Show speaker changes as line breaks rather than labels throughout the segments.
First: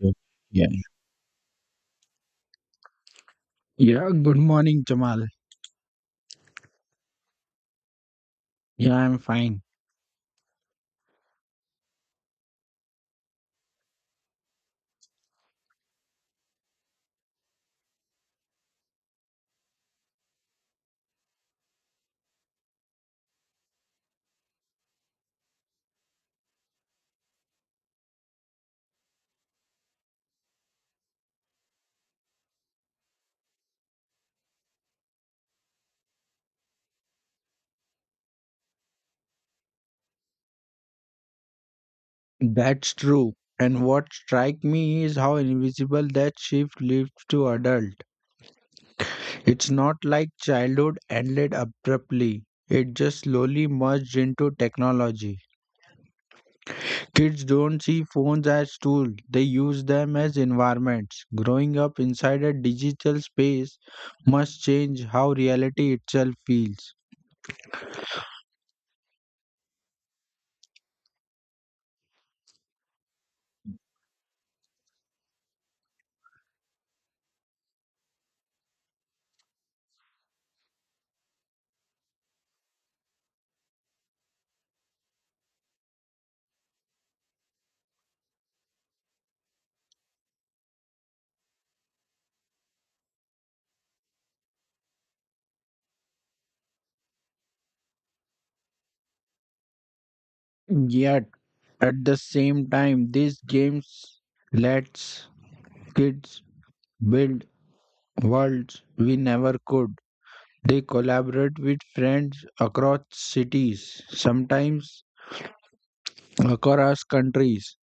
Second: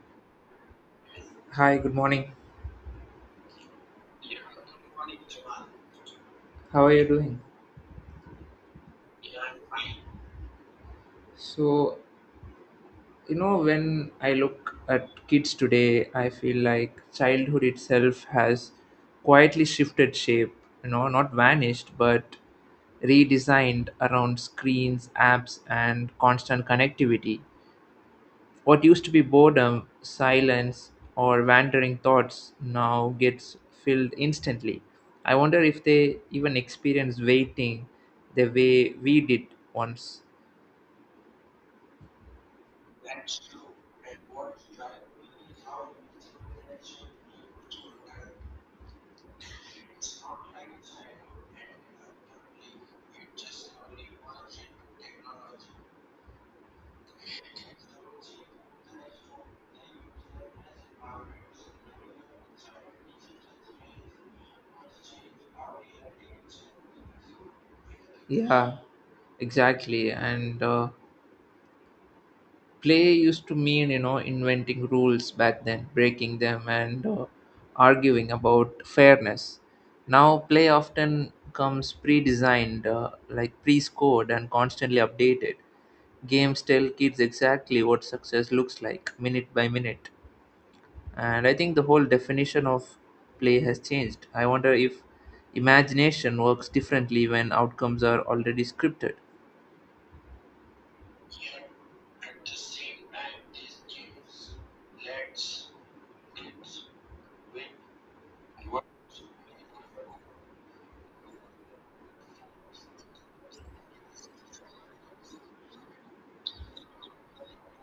Good. Yeah.
Hi, good morning.
Yeah. Good morning, Jamal.
How are you doing?
Yeah, I'm fine.
So, when I look at kids today, I feel like childhood itself has quietly shifted shape, not vanished, but redesigned around screens, apps, and constant connectivity. What used to be boredom, silence, or wandering thoughts now gets filled instantly. I wonder if they even experience waiting the way we did once.
That's true. And what strike me is how invisible that shift leaves to adult. It's not like childhood ended abruptly. It just slowly merged into technology. Kids don't see phones as tools, they use them as environments. Growing up inside a digital space must change how reality itself feels.
Yeah, exactly. And play used to mean, inventing rules back then, breaking them, and arguing about fairness. Now, play often comes pre designed, like pre scored, and constantly updated. Games tell kids exactly what success looks like, minute by minute. And I think the whole definition of play has changed. I wonder if imagination works differently when outcomes are already scripted.
Yet at the same time, these games lets kids build worlds we never could. They collaborate with friends across cities, sometimes across countries.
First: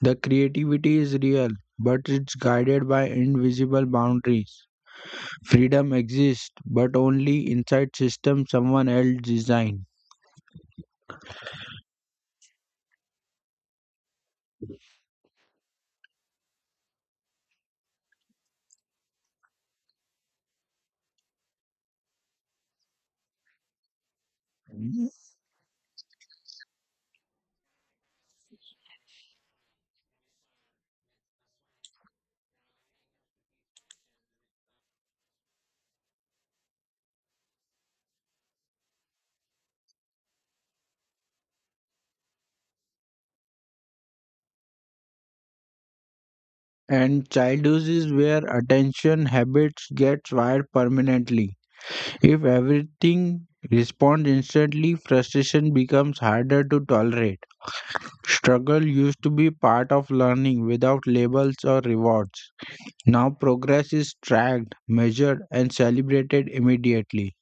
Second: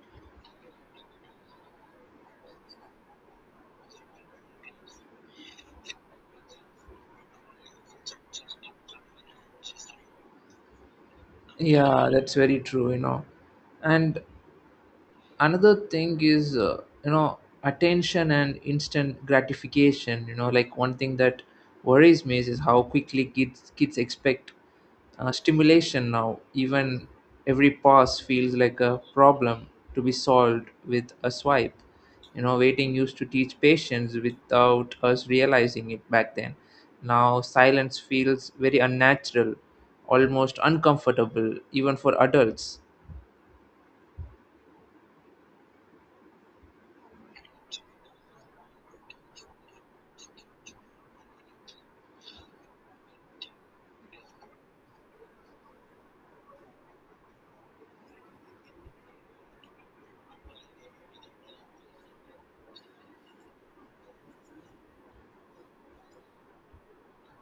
The creativity is real, but it's guided by invisible boundaries. Freedom exists, but only inside systems someone else designed.
Yeah, that's very true, you know. And another thing is attention and instant gratification. Like, one thing that worries me is how quickly kids expect stimulation now. Even every pause feels like a problem to be solved with a swipe. You know, waiting used to teach patience without us realizing it back then. Now silence feels very unnatural, almost uncomfortable even for adults.
And childhood is where attention habits get wired permanently. If everything responds instantly, frustration becomes harder to tolerate. Struggle used to be part of learning without labels or rewards. Now progress is tracked, measured, and celebrated immediately.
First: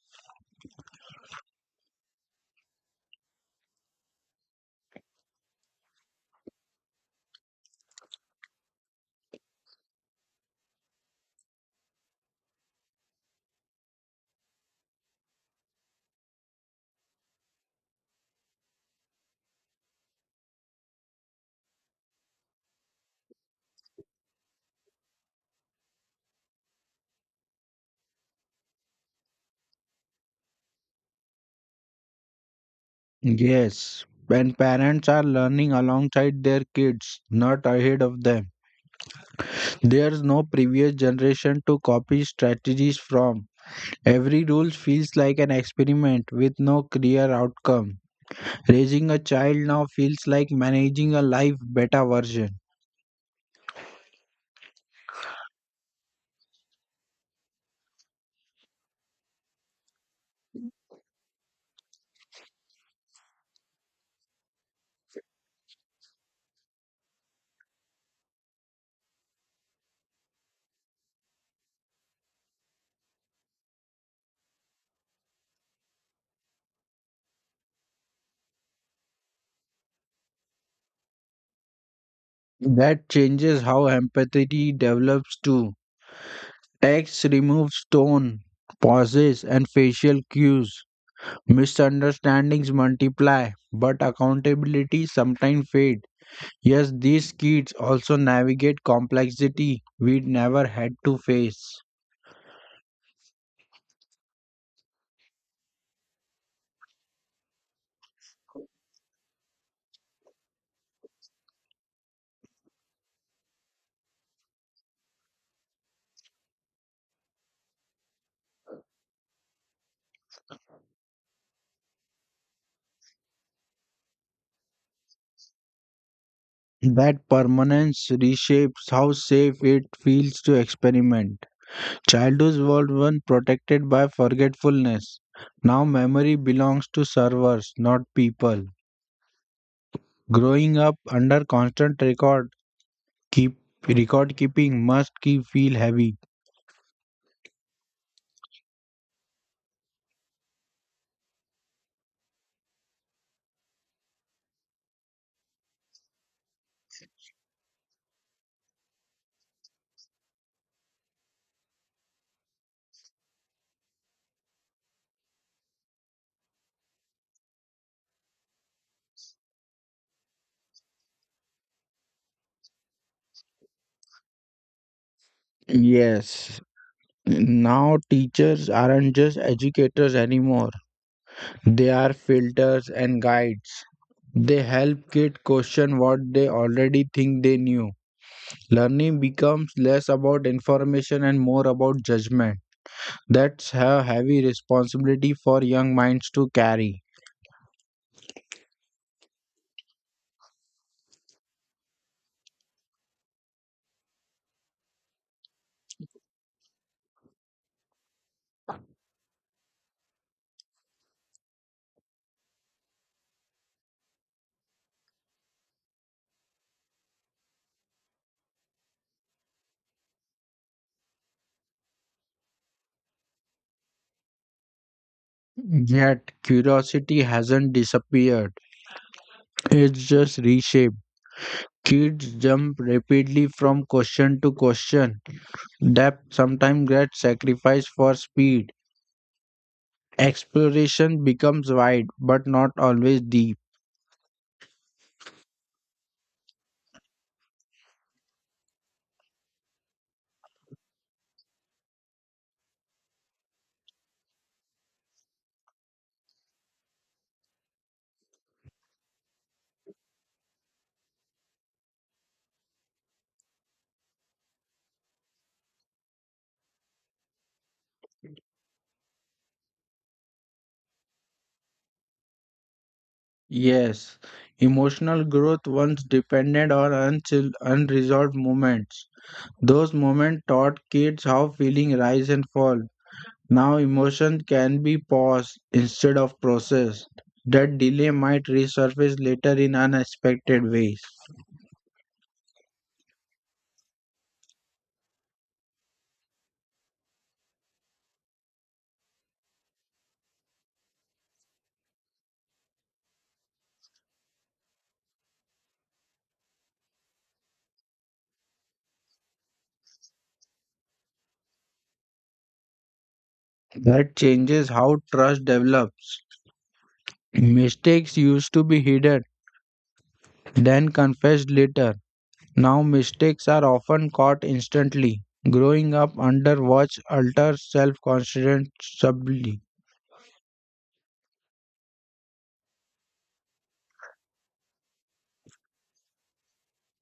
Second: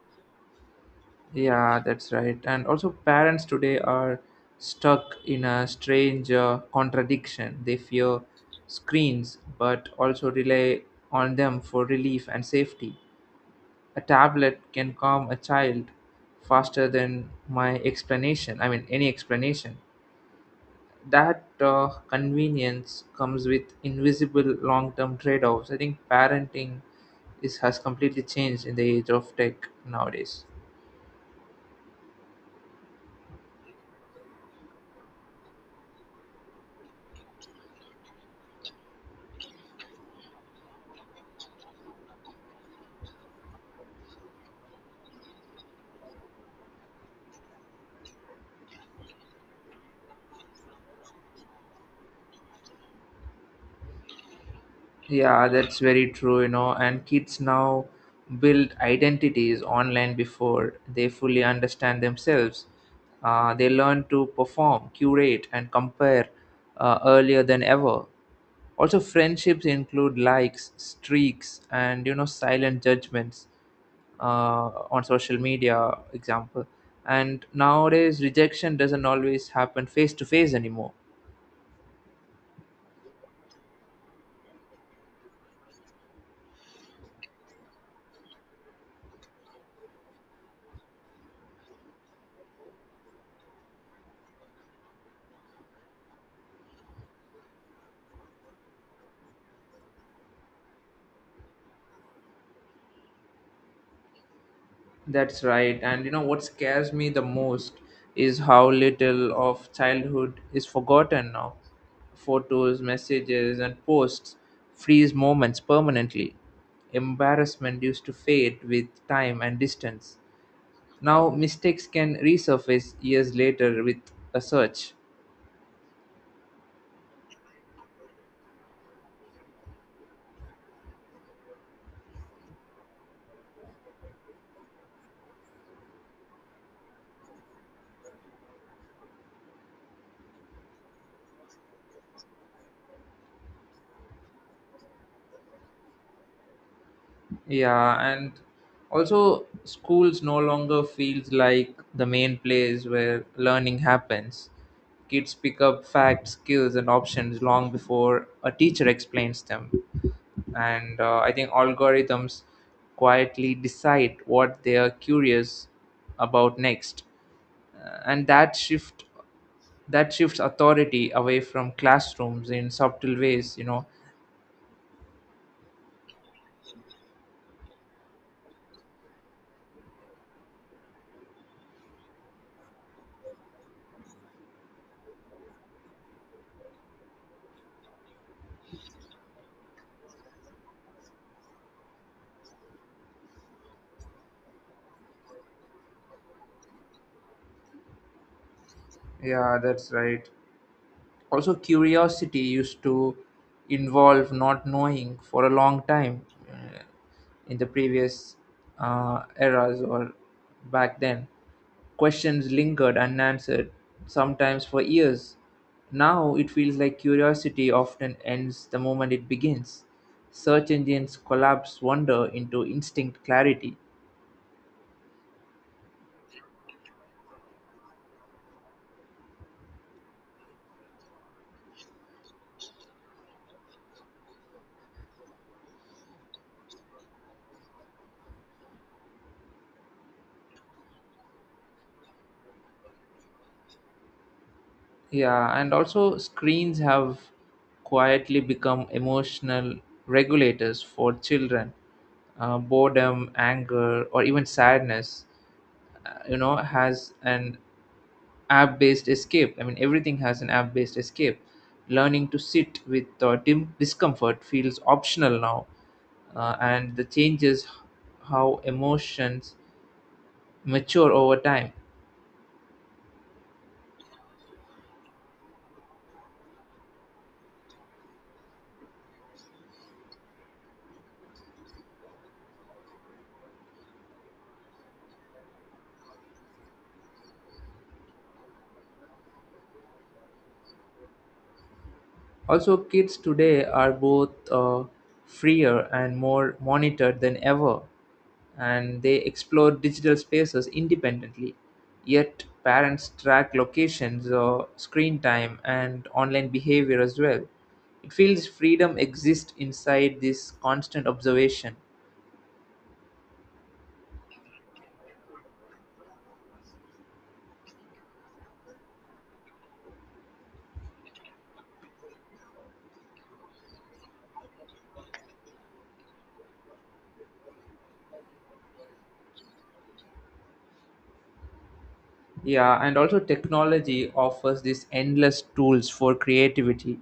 Yeah, that's right. And also, parents today are stuck in a strange contradiction. They fear screens but also rely on them for relief and safety. A tablet can calm a child faster than my explanation, I mean, any explanation. That convenience comes with invisible long term trade offs. I think parenting has completely changed in the age of tech nowadays.
Yes, when parents are learning alongside their kids, not ahead of them. There's no previous generation to copy strategies from. Every rule feels like an experiment with no clear outcome. Raising a child now feels like managing a life beta version.
Yeah, that's very true, you know. And kids now build identities online before they fully understand themselves. They learn to perform, curate, and compare earlier than ever. Also, friendships include likes, streaks, and, you know, silent judgments on social media, example. And nowadays, rejection doesn't always happen face to face anymore.
That changes how empathy develops too. Text removes tone, pauses, and facial cues. Misunderstandings multiply, but accountability sometimes fade. Yes, these kids also navigate complexity we never had to face.
That's right. And you know what scares me the most is how little of childhood is forgotten now. Photos, messages, and posts freeze moments permanently. Embarrassment used to fade with time and distance. Now mistakes can resurface years later with a search.
That permanence reshapes how safe it feels to experiment. Childhood was one protected by forgetfulness. Now memory belongs to servers, not people. Growing up under constant record keep record keeping must keep feel heavy.
Yeah, and also schools no longer feels like the main place where learning happens. Kids pick up facts, skills, and options long before a teacher explains them. And I think algorithms quietly decide what they are curious about next. And that shift that shifts authority away from classrooms in subtle ways, you know.
Yes, now teachers aren't just educators anymore. They are filters and guides. They help kids question what they already think they knew. Learning becomes less about information and more about judgment. That's a heavy responsibility for young minds to carry.
Yeah, that's right. Also, curiosity used to involve not knowing for a long time, uh, in the previous eras, or back then. Questions lingered unanswered sometimes for years. Now it feels like curiosity often ends the moment it begins. Search engines collapse wonder into instinct clarity.
Yet, curiosity hasn't disappeared, it's just reshaped. Kids jump rapidly from question to question. Depth sometimes gets sacrificed for speed. Exploration becomes wide, but not always deep.
Yeah, and also screens have quietly become emotional regulators for children. Boredom, anger, or even sadness, you know, has an app based escape. I mean, everything has an app based escape. Learning to sit with discomfort feels optional now, and the changes how emotions mature over time.
Yes, emotional growth once depended on unresolved moments. Those moments taught kids how feelings rise and fall. Now emotion can be paused instead of processed. That delay might resurface later in unexpected ways.
Also, kids today are both freer and more monitored than ever, and they explore digital spaces independently. Yet, parents track locations, screen time, and online behavior as well. It feels freedom exists inside this constant observation.
That changes how trust develops. Mistakes used to be hidden, then confessed later. Now mistakes are often caught instantly. Growing up under watch alters self confidence subtly.
Yeah, and also technology offers these endless tools for creativity,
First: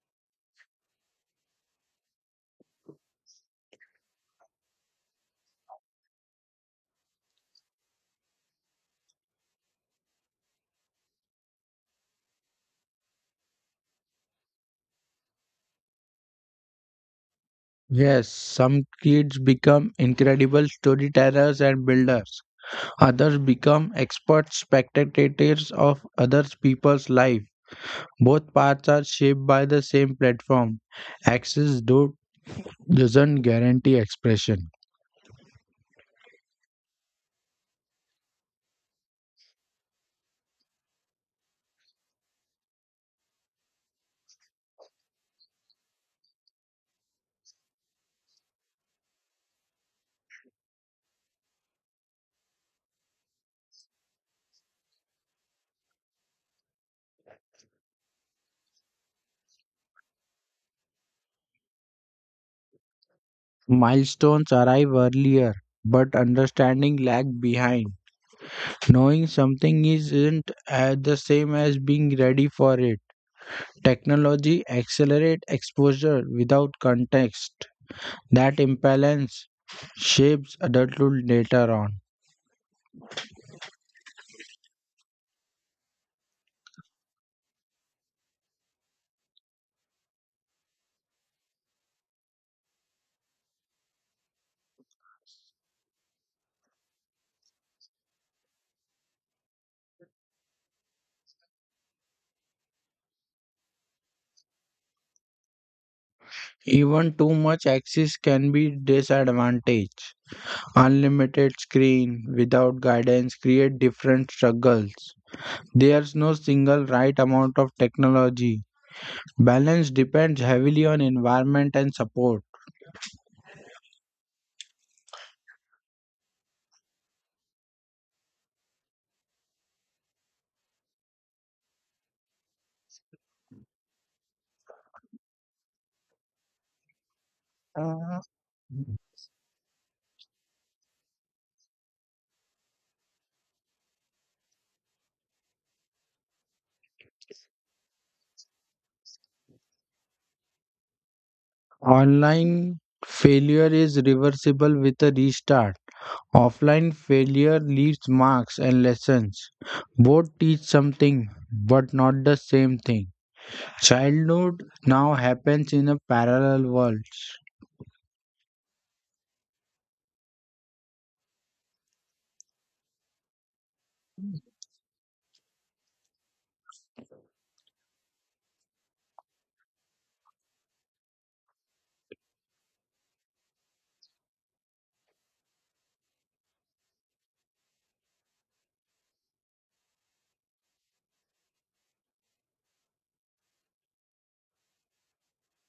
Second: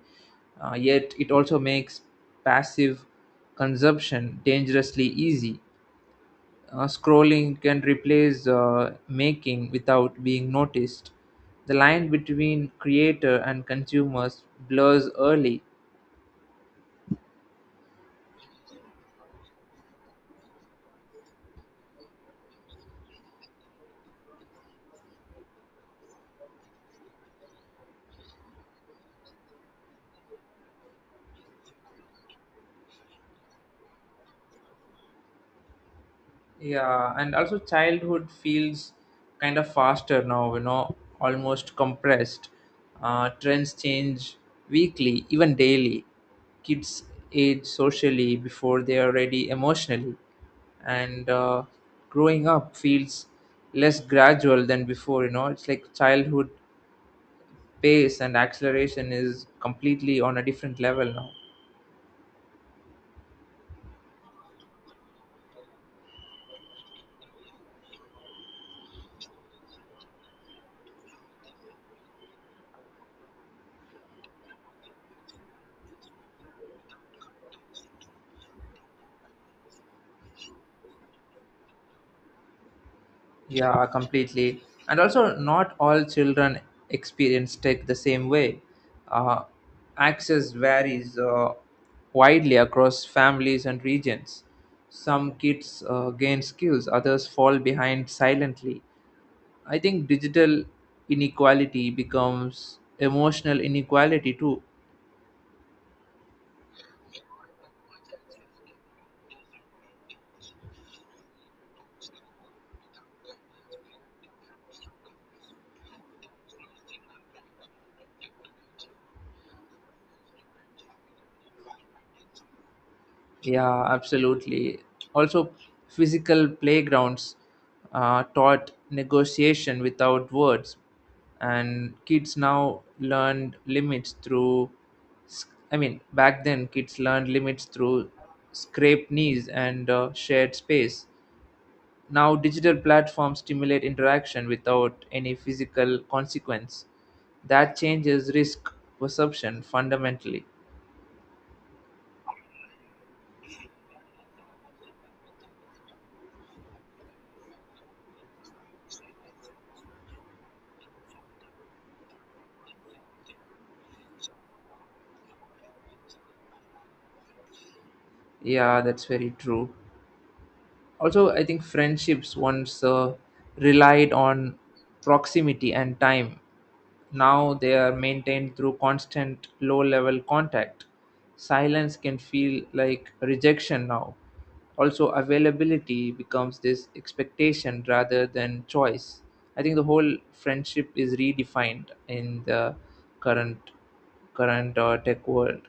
yet it also makes passive consumption dangerously easy. Scrolling can replace making without being noticed. The line between creator and consumers blurs early.
Yes, some kids become incredible storytellers and builders. Others become expert spectators of other people's life. Both paths are shaped by the same platform. Access though doesn't guarantee expression.
Yeah, and also childhood feels kind of faster now, you know, almost compressed. Trends change weekly, even daily. Kids age socially before they are ready emotionally, and growing up feels less gradual than before. You know, it's like childhood pace and acceleration is completely on a different level now.
Milestones arrive earlier, but understanding lag behind. Knowing something isn't the same as being ready for it. Technology accelerates exposure without context. That imbalance shapes adulthood later on.
Yeah, completely. And also, not all children experience tech the same way. Uh, access varies widely across families and regions. Some kids gain skills, others fall behind silently. I think digital inequality becomes emotional inequality too.
Even too much access can be disadvantage. Unlimited screen without guidance create different struggles. There's no single right amount of technology. Balance depends heavily on environment and support.
Yeah, absolutely. Also, physical playgrounds taught negotiation without words, and kids now learned limits through. S- I mean, back then kids learned limits through
Uh,
scraped knees and shared space. Now, digital platforms stimulate interaction without any physical consequence. That changes risk perception fundamentally.
Online failure is reversible with a restart. Offline failure leaves marks and lessons. Both teach something, but not the same thing. Childhood now happens in a parallel world.
Yeah, that's very true. Also, I think friendships once relied on proximity and time. Now they are maintained through constant low level contact. Silence can feel like rejection now. Also, availability becomes this expectation rather than choice. I think the whole friendship is redefined in the current current tech world.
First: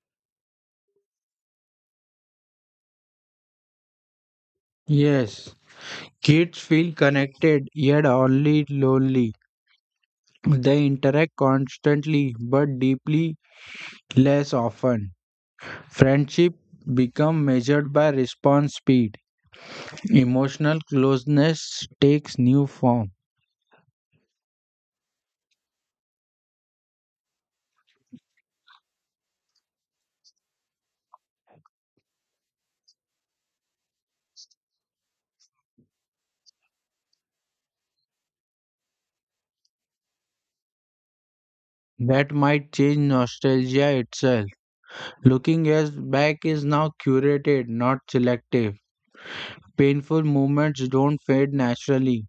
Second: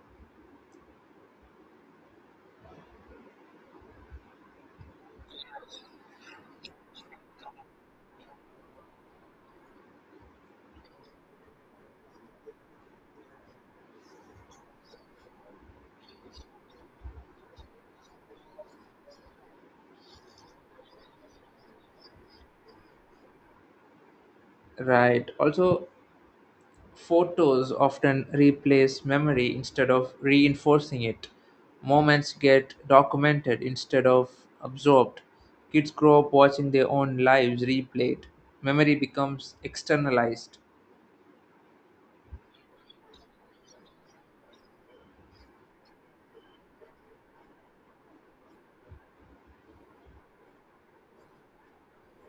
Yes, kids feel connected yet only lonely. They interact constantly but deeply less often. Friendship become measured by response speed. Emotional closeness takes new form.
Right. Also, photos often replace memory instead of reinforcing it. Moments get documented instead of absorbed. Kids grow up watching their own lives replayed. Memory becomes externalized.
That might change nostalgia itself. Looking as back is now curated, not selective. Painful moments don't fade naturally.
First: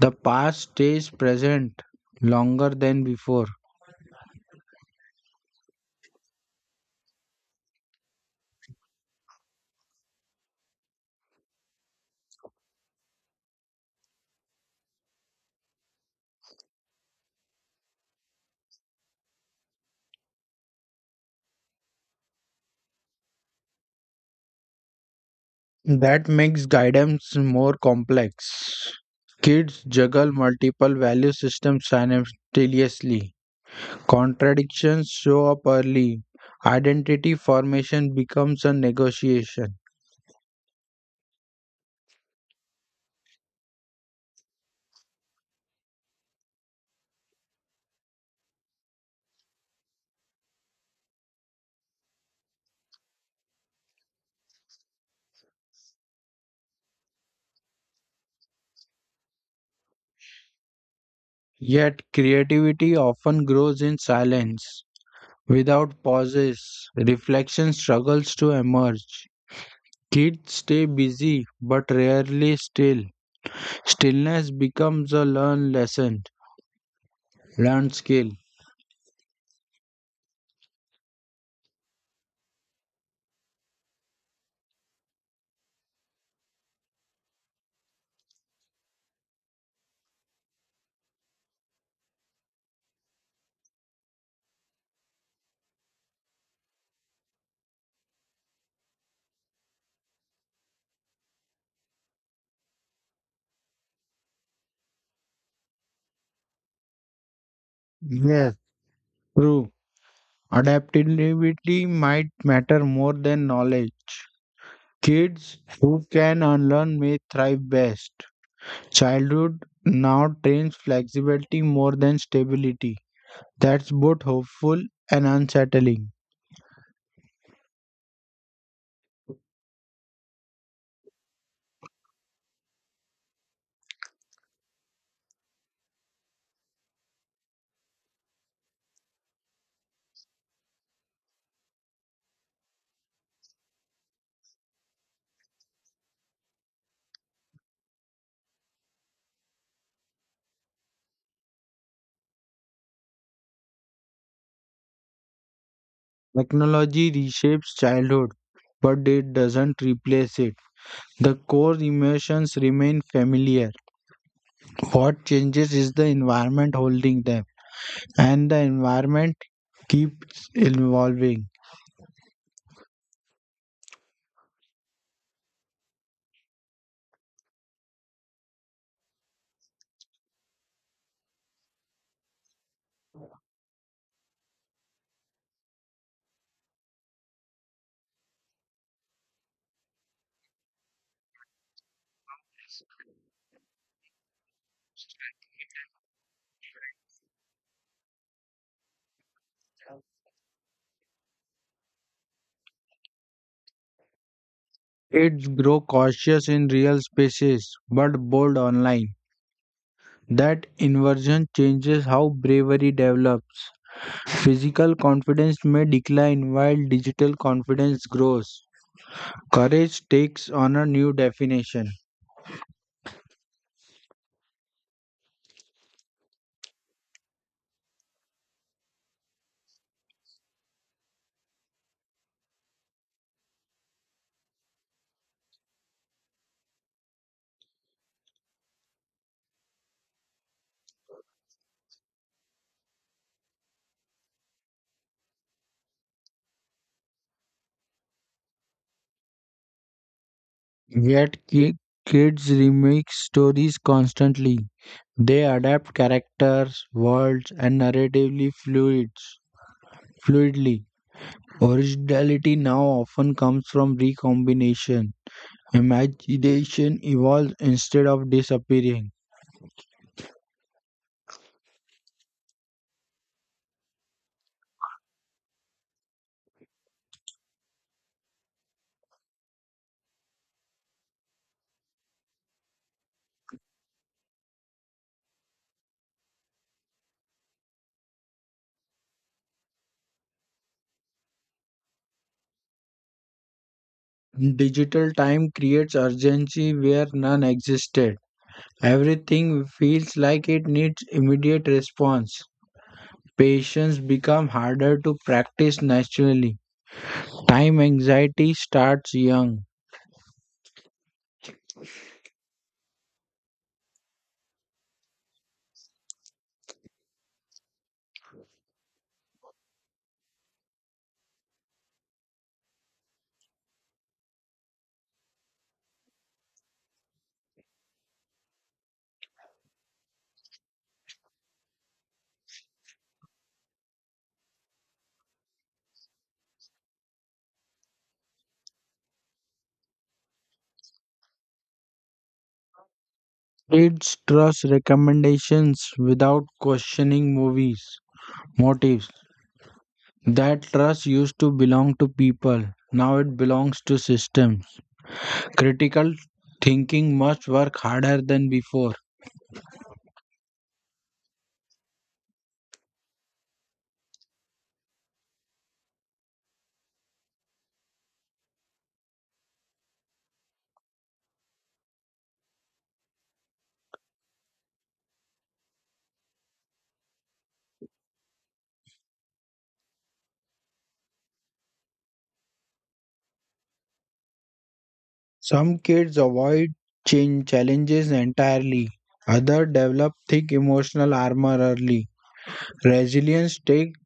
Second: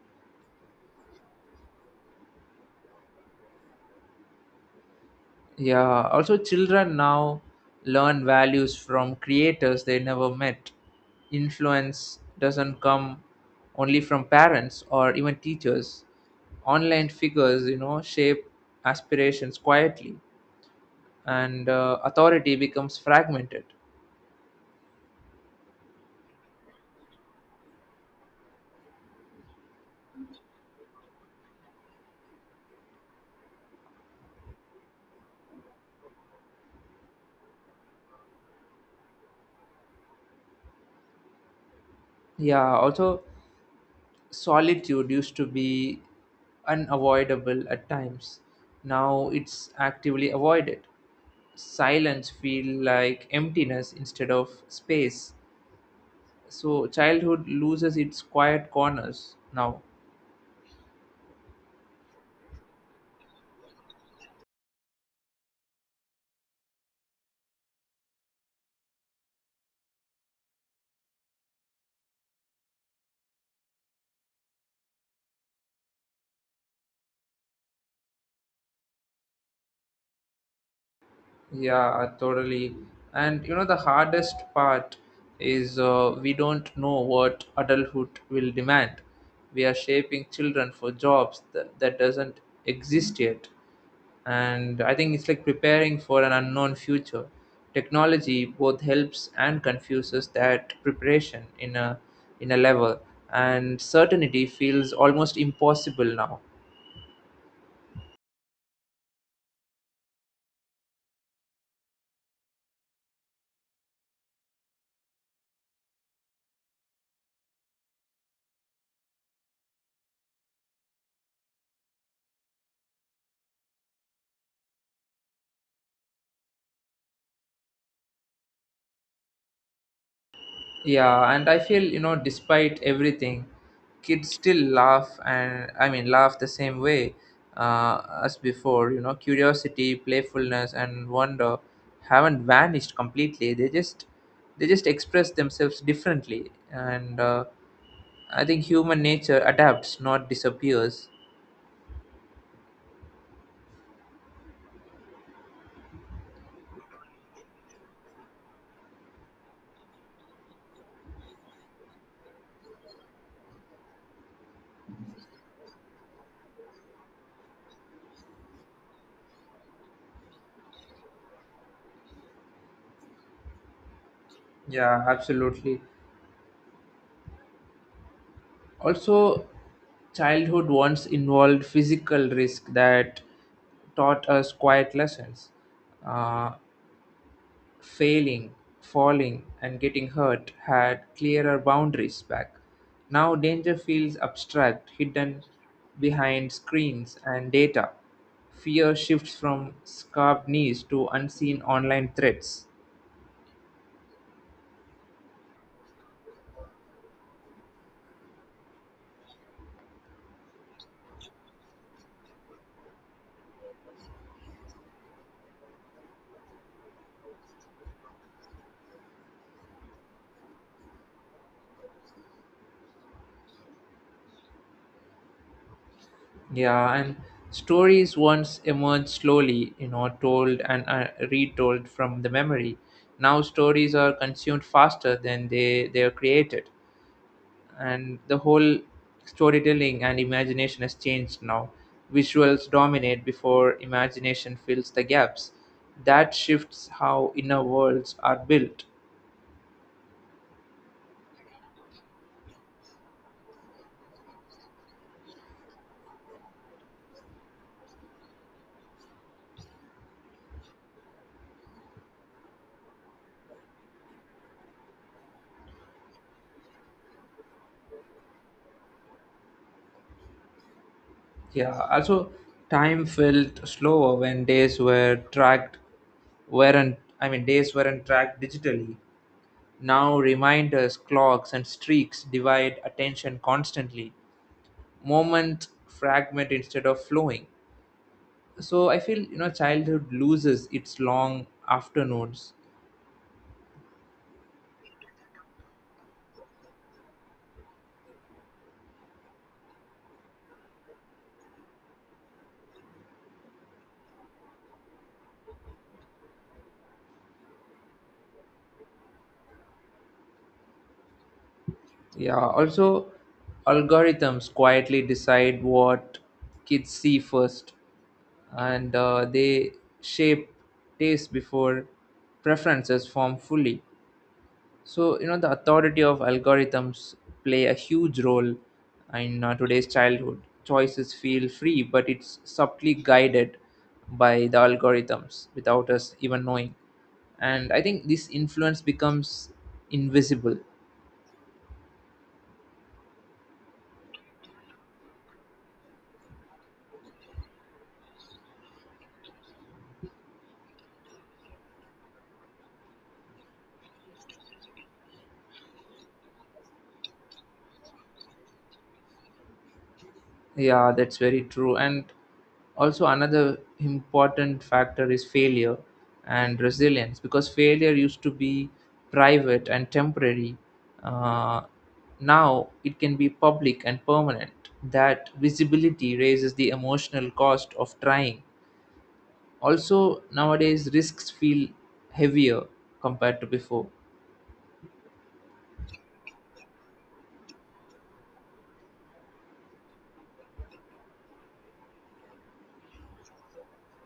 The past stays present longer than before.
Yeah, also, children now learn values from creators they never met. Influence doesn't come only from parents or even teachers. Online figures, you know, shape aspirations quietly. And authority becomes fragmented.
That makes guidance more complex. Kids juggle multiple value systems simultaneously. Contradictions show up early. Identity formation becomes a negotiation.
Yeah, also, solitude used to be unavoidable at times. Now it's actively avoided. Silence feel like emptiness instead of space. So childhood loses its quiet corners now.
Yet creativity often grows in silence. Without pauses, reflection struggles to emerge. Kids stay busy but rarely still. Stillness becomes a learned lesson, learned skill.
Yeah, totally. And you know, the hardest part is, we don't know what adulthood will demand. We are shaping children for jobs that doesn't exist yet. And I think it's like preparing for an unknown future. Technology both helps and confuses that preparation in a level, and certainty feels almost impossible now.
Yes, true. Adaptability might matter more than knowledge. Kids who can unlearn may thrive best. Childhood now trains flexibility more than stability. That's both hopeful and unsettling.
Yeah, and I feel, you know, despite everything, kids still laugh, and laugh the same way as before. You know, curiosity, playfulness, and wonder haven't vanished completely. They just express themselves differently, and I think human nature adapts, not disappears.
Technology reshapes childhood, but it doesn't replace it. The core emotions remain familiar. What changes is the environment holding them, and the environment keeps evolving.
Yeah, absolutely. Also, childhood once involved physical risk that taught us quiet lessons. Uh, Failing, falling, and getting hurt had clearer boundaries back. Now danger feels abstract, hidden behind screens and data. Fear shifts from scarred knees to unseen online threats.
It's grow cautious in real spaces but bold online. That inversion changes how bravery develops. Physical confidence may decline while digital confidence grows. Courage takes on a new definition.
Yeah, and stories once emerged slowly, you know, told and retold from the memory. Now stories are consumed faster than they are created. And the whole storytelling and imagination has changed now. Visuals dominate before imagination fills the gaps. That shifts how inner worlds are built.
Yet ki- Kids remake stories constantly. They adapt characters, worlds, and narratively fluids fluidly. Originality now often comes from recombination. Imagination evolves instead of disappearing.
Yeah, also, time felt slower when days weren't tracked digitally. Now reminders, clocks, and streaks divide attention constantly. Moments fragment instead of flowing. So I feel, you know, childhood loses its long afternoons.
Digital time creates urgency where none existed. Everything feels like it needs immediate response. Patience becomes harder to practice naturally. Time anxiety starts young.
Yeah, also, algorithms quietly decide what kids see first, and they shape taste before preferences form fully. So, you know, the authority of algorithms play a huge role in, today's childhood choices feel free but it's subtly guided by the algorithms without us even knowing. And I think this influence becomes invisible.
Kids trust recommendations without questioning movies' motives. That trust used to belong to people. Now it belongs to systems. Critical thinking must work harder than before.
Yeah, that's very true. And also, another important factor is failure and resilience, because failure used to be private and temporary. Uh, now it can be public and permanent. That visibility raises the emotional cost of trying. Also, nowadays, risks feel heavier compared to before.
Some kids avoid change challenges entirely. Others develop thick emotional armor early. Resilience takes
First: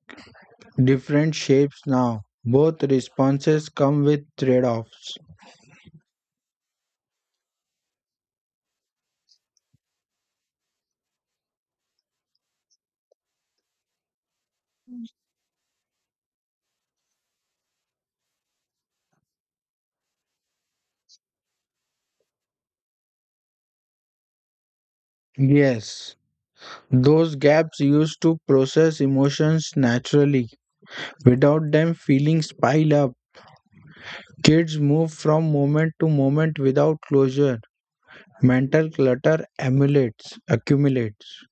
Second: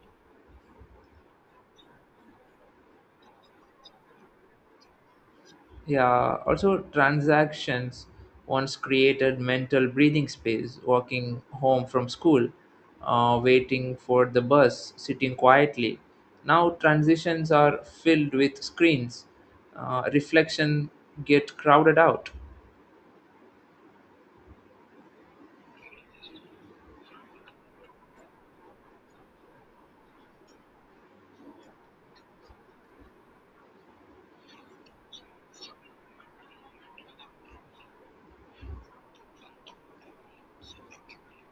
different shapes now. Both responses come with trade-offs.
Yeah, also, transactions once created mental breathing space: walking home from school, waiting for the bus, sitting quietly. Now transitions are filled with screens. Reflection get crowded out.
Yes, those gaps used to process emotions naturally. Without them, feelings pile up. Kids move from moment to moment without closure. Mental clutter accumulates.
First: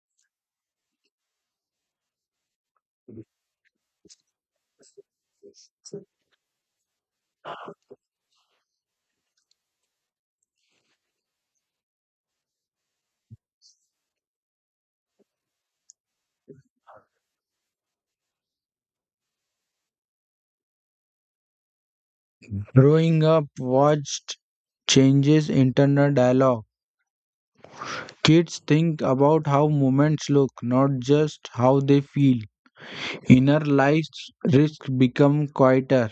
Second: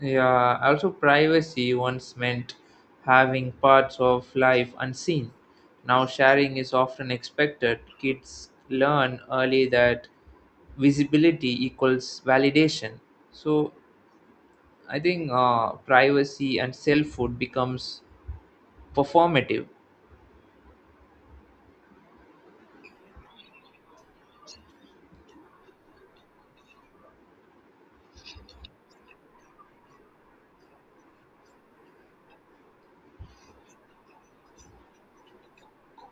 Yeah, also, privacy once meant having parts of life unseen. Now sharing is often expected. Kids learn early that visibility equals validation. So I think, privacy and selfhood becomes performative.
Growing up watched changes internal dialogue. Kids think about how moments look, not just how they feel. Inner lives risks become quieter.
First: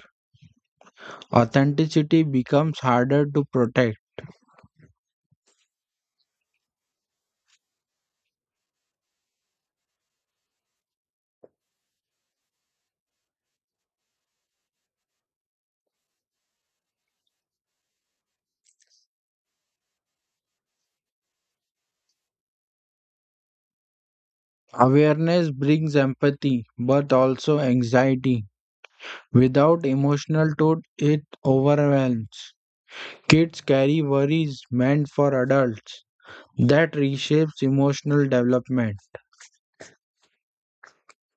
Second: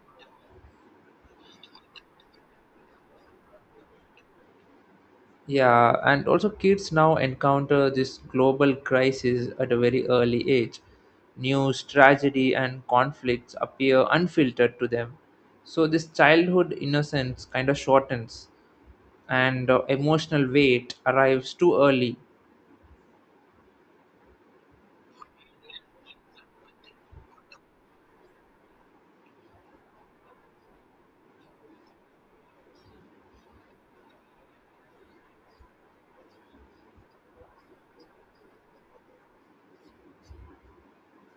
Authenticity becomes harder to protect.
Yeah, and also kids now encounter this global crisis at a very early age. News, tragedy, and conflicts appear unfiltered to them. So this childhood innocence kind of shortens, and emotional weight arrives too early.
Awareness brings empathy, but also anxiety. Without emotional toad, it overwhelms. Kids carry worries meant for adults that reshapes emotional development.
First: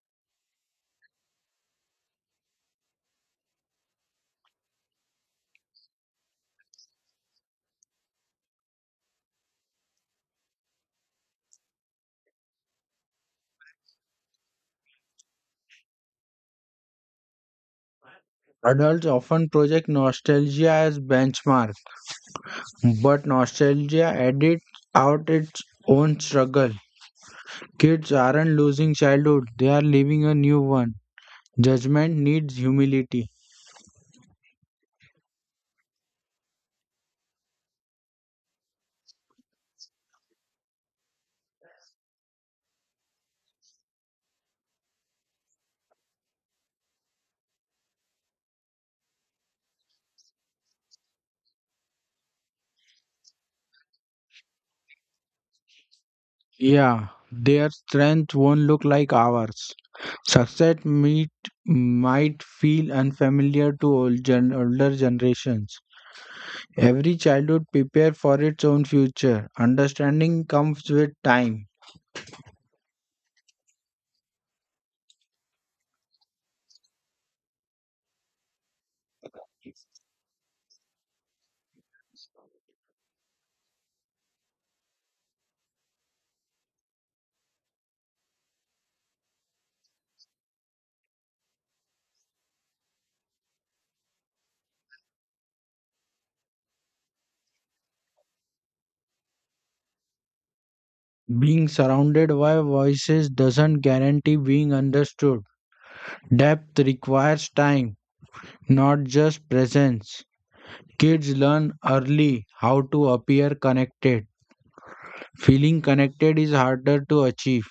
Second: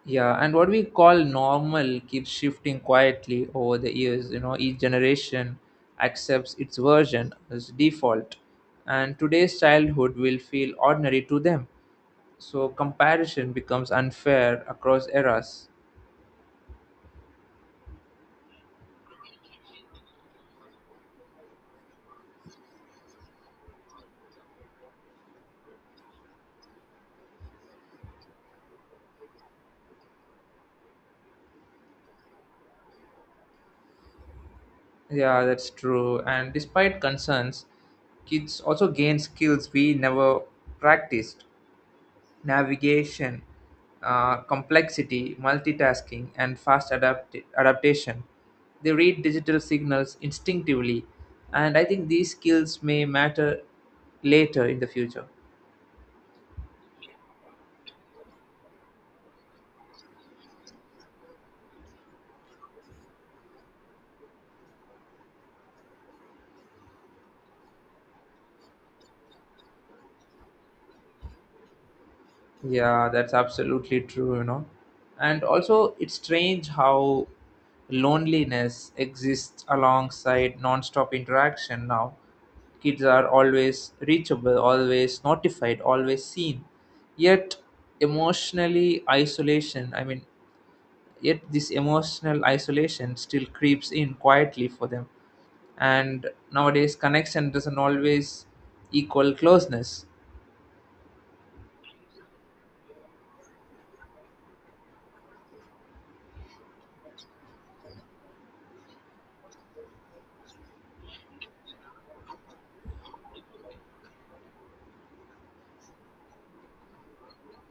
Yeah, and what we call normal keeps shifting quietly over the years. You know, each generation accepts its version as default, and today's childhood will feel ordinary to them. So comparison becomes unfair across eras.
Adults often project nostalgia as benchmark, but nostalgia edits out its own struggle. Kids aren't losing childhood, they are living a new one. Judgment needs humility.
Yeah, that's true. And despite concerns, kids also gain skills we never practiced: navigation, complexity, multitasking, and adaptation. They read digital signals instinctively, and I think these skills may matter later in the future.
Yeah, their strength won't look like ours. Success meet, might feel unfamiliar to older generations. Every childhood prepare for its own future. Understanding comes with time.
Yeah, that's absolutely true, you know. And also, it's strange how loneliness exists alongside non-stop interaction now. Kids are always reachable, always notified, always seen. Yet, emotionally isolation, I mean, yet this emotional isolation still creeps in quietly for them. And nowadays, connection doesn't always equal closeness.
Being surrounded by voices doesn't guarantee being understood. Depth requires time, not just presence. Kids learn early how to appear connected. Feeling connected is harder to achieve.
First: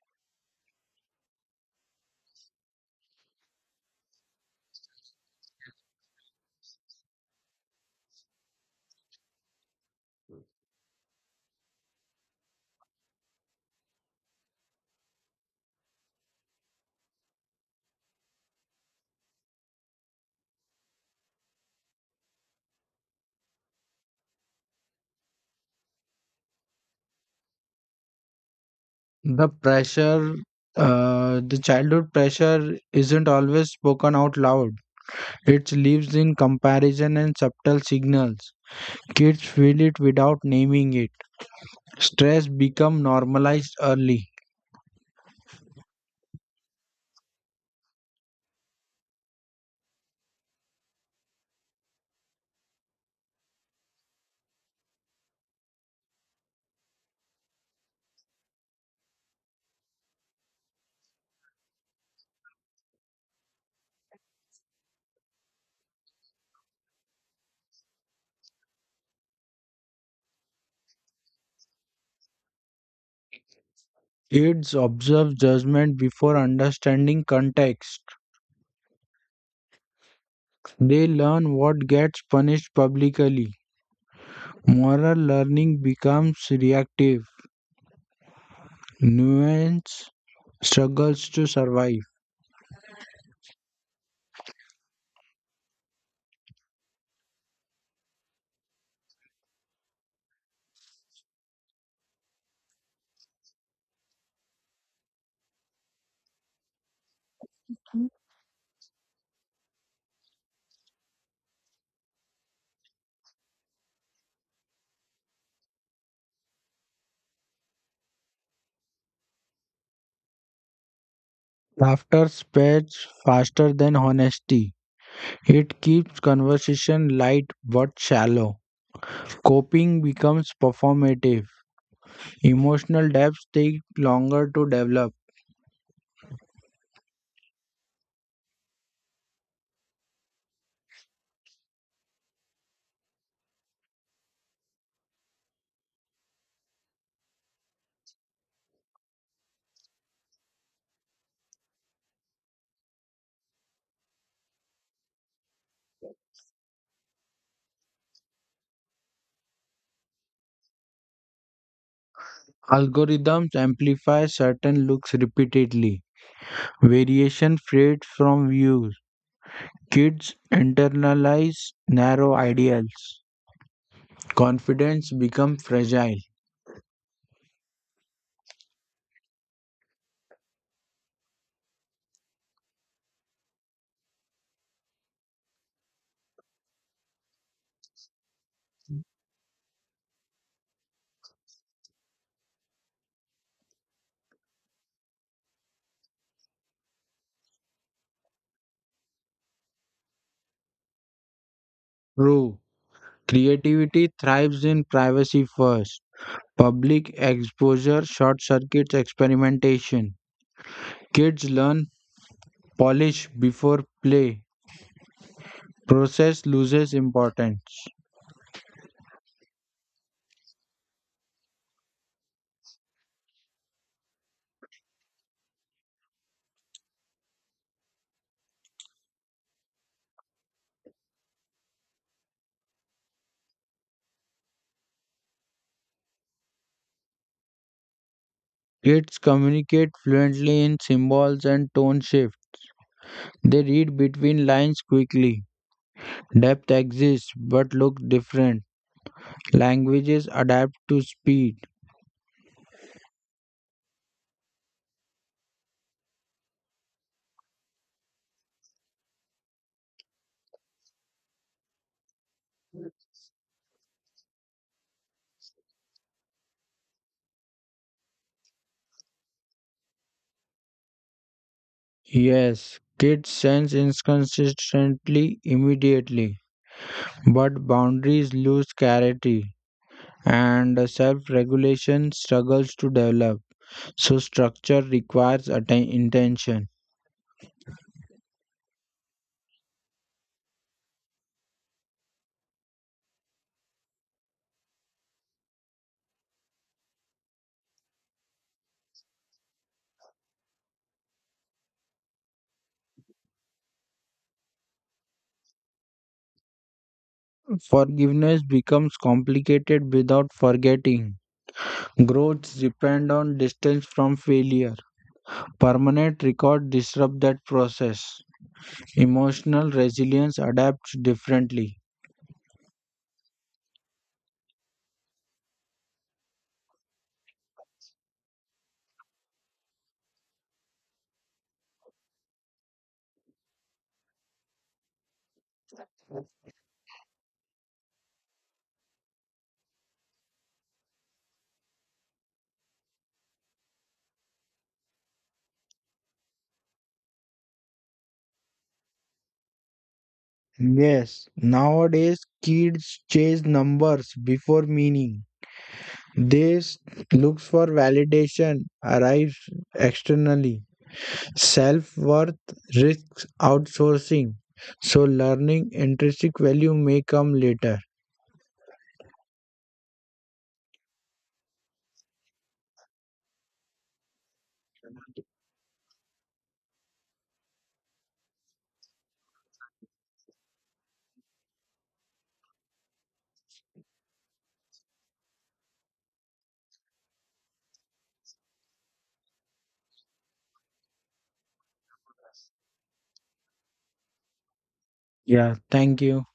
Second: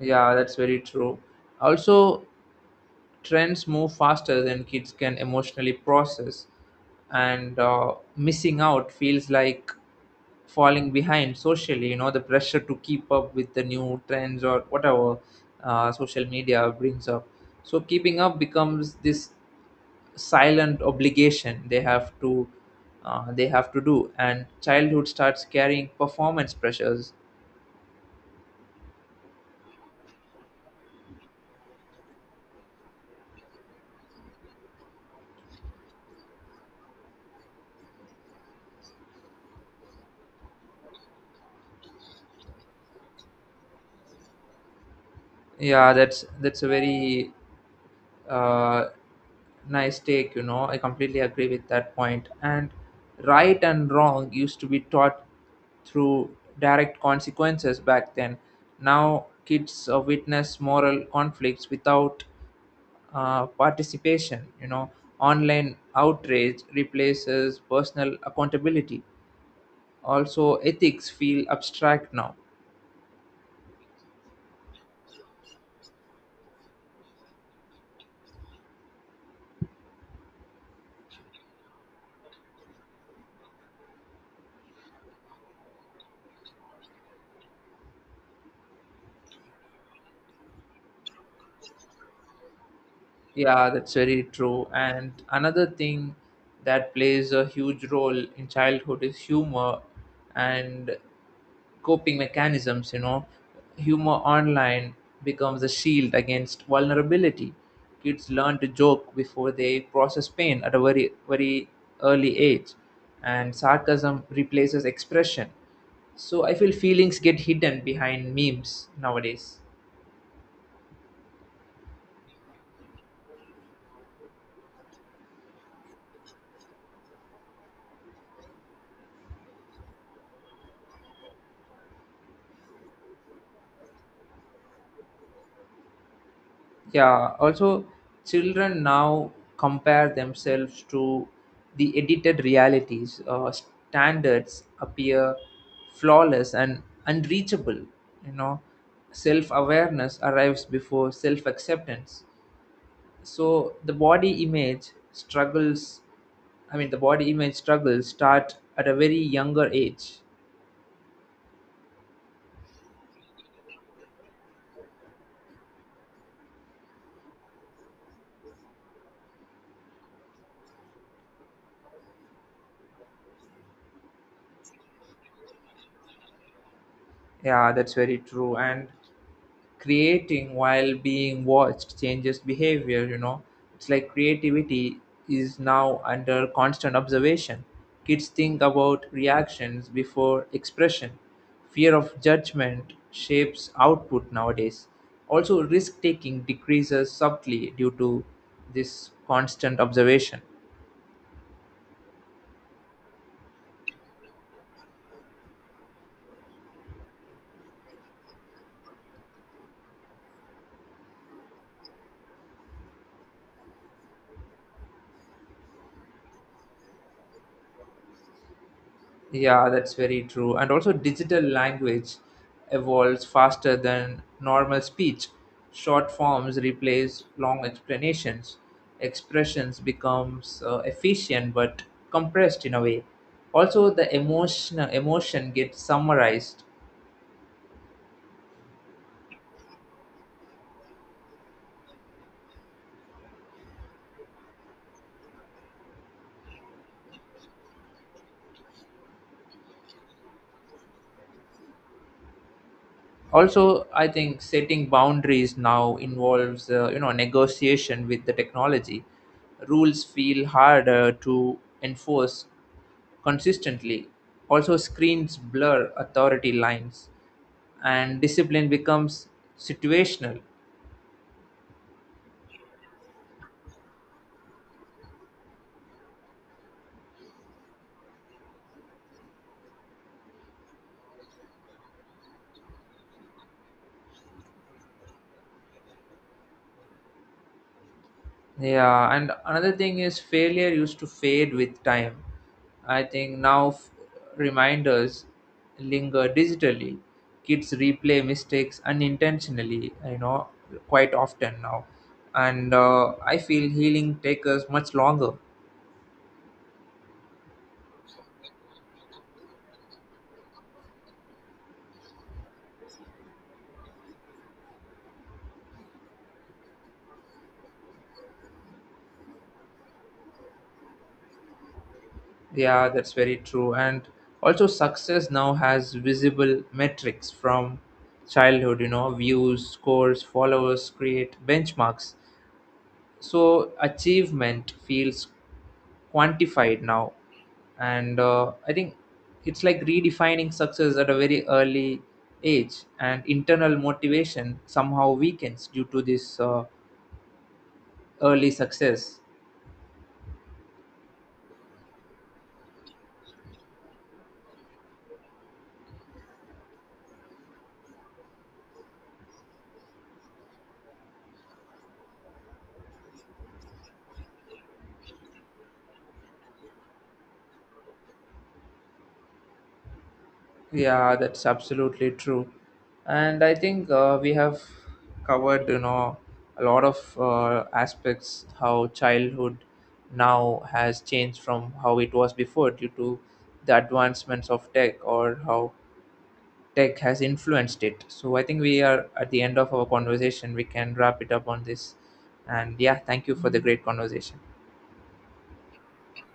Yeah, that's very true. Also, trends move faster than kids can emotionally process, and missing out feels like falling behind socially. You know, the pressure to keep up with the new trends or whatever social media brings up, so keeping up becomes this silent obligation they have to do. And childhood starts carrying performance pressures.
The pressure, the childhood pressure isn't always spoken out loud. It lives in comparison and subtle signals. Kids feel it without naming it. Stress become normalized early.
Yeah, that's a very uh, nice take, you know. I completely agree with that point. And right and wrong used to be taught through direct consequences back then. Now kids witness moral conflicts without participation. You know, online outrage replaces personal accountability. Also, ethics feel abstract now.
Kids observe judgment before understanding context. They learn what gets punished publicly. Moral learning becomes reactive. Nuance struggles to survive.
Yeah, that's very true. And another thing that plays a huge role in childhood is humor and coping mechanisms. You know, humor online becomes a shield against vulnerability. Kids learn to joke before they process pain at a very, very early age, and sarcasm replaces expression. So I feel feelings get hidden behind memes nowadays.
Laughter spreads faster than honesty. It keeps conversation light but shallow. Coping becomes performative. Emotional depths take longer to develop.
Yeah, also, children now compare themselves to the edited realities. Standards appear flawless and unreachable. You know, self-awareness arrives before self-acceptance. So the body image struggles start at a very younger age.
Algorithms amplify certain looks repeatedly. Variation fades from views. Kids internalize narrow ideals. Confidence becomes fragile.
Yeah, that's very true. And creating while being watched changes behavior. You know, it's like creativity is now under constant observation. Kids think about reactions before expression. Fear of judgment shapes output nowadays. Also, risk taking decreases subtly due to this constant observation.
True. Creativity thrives in privacy first. Public exposure short circuits experimentation. Kids learn polish before play. Process loses importance.
Yeah, that's very true. And also, digital language evolves faster than normal speech. Short forms replace long explanations. Expressions becomes efficient but compressed in a way. Also, the emotion gets summarized.
Kids communicate fluently in symbols and tone shift. They read between lines quickly. Depth exists but looks different. Languages adapt to speed.
Also, I think setting boundaries now involves, you know, negotiation with the technology. Rules feel harder to enforce consistently. Also, screens blur authority lines, and discipline becomes situational.
Yes, kids sense inconsistency immediately, but boundaries lose clarity and self regulation struggles to develop. So, structure requires intention.
Yeah, and another thing is failure used to fade with time. I think now reminders linger digitally. Kids replay mistakes unintentionally, you know, quite often now, and I feel healing takes us much longer.
Forgiveness becomes complicated without forgetting. Growths depend on distance from failure. Permanent record disrupt that process. Emotional resilience adapts differently.
Yeah, that's very true. And also, success now has visible metrics from childhood, you know. Views, scores, followers create benchmarks. So achievement feels quantified now. And I think it's like redefining success at a very early age, and internal motivation somehow weakens due to this, early success.
Yes, nowadays kids chase numbers before meaning. They s- Looks for validation arrives externally. Self-worth risks outsourcing. So learning intrinsic value may come later.
Yeah, that's absolutely true. And I think, we have covered, you know, a lot of aspects how childhood now has changed from how it was before due to the advancements of tech, or how tech has influenced it. So I think we are at the end of our conversation. We can wrap it up on this. And yeah, thank you for the great conversation.
Yeah, thank you.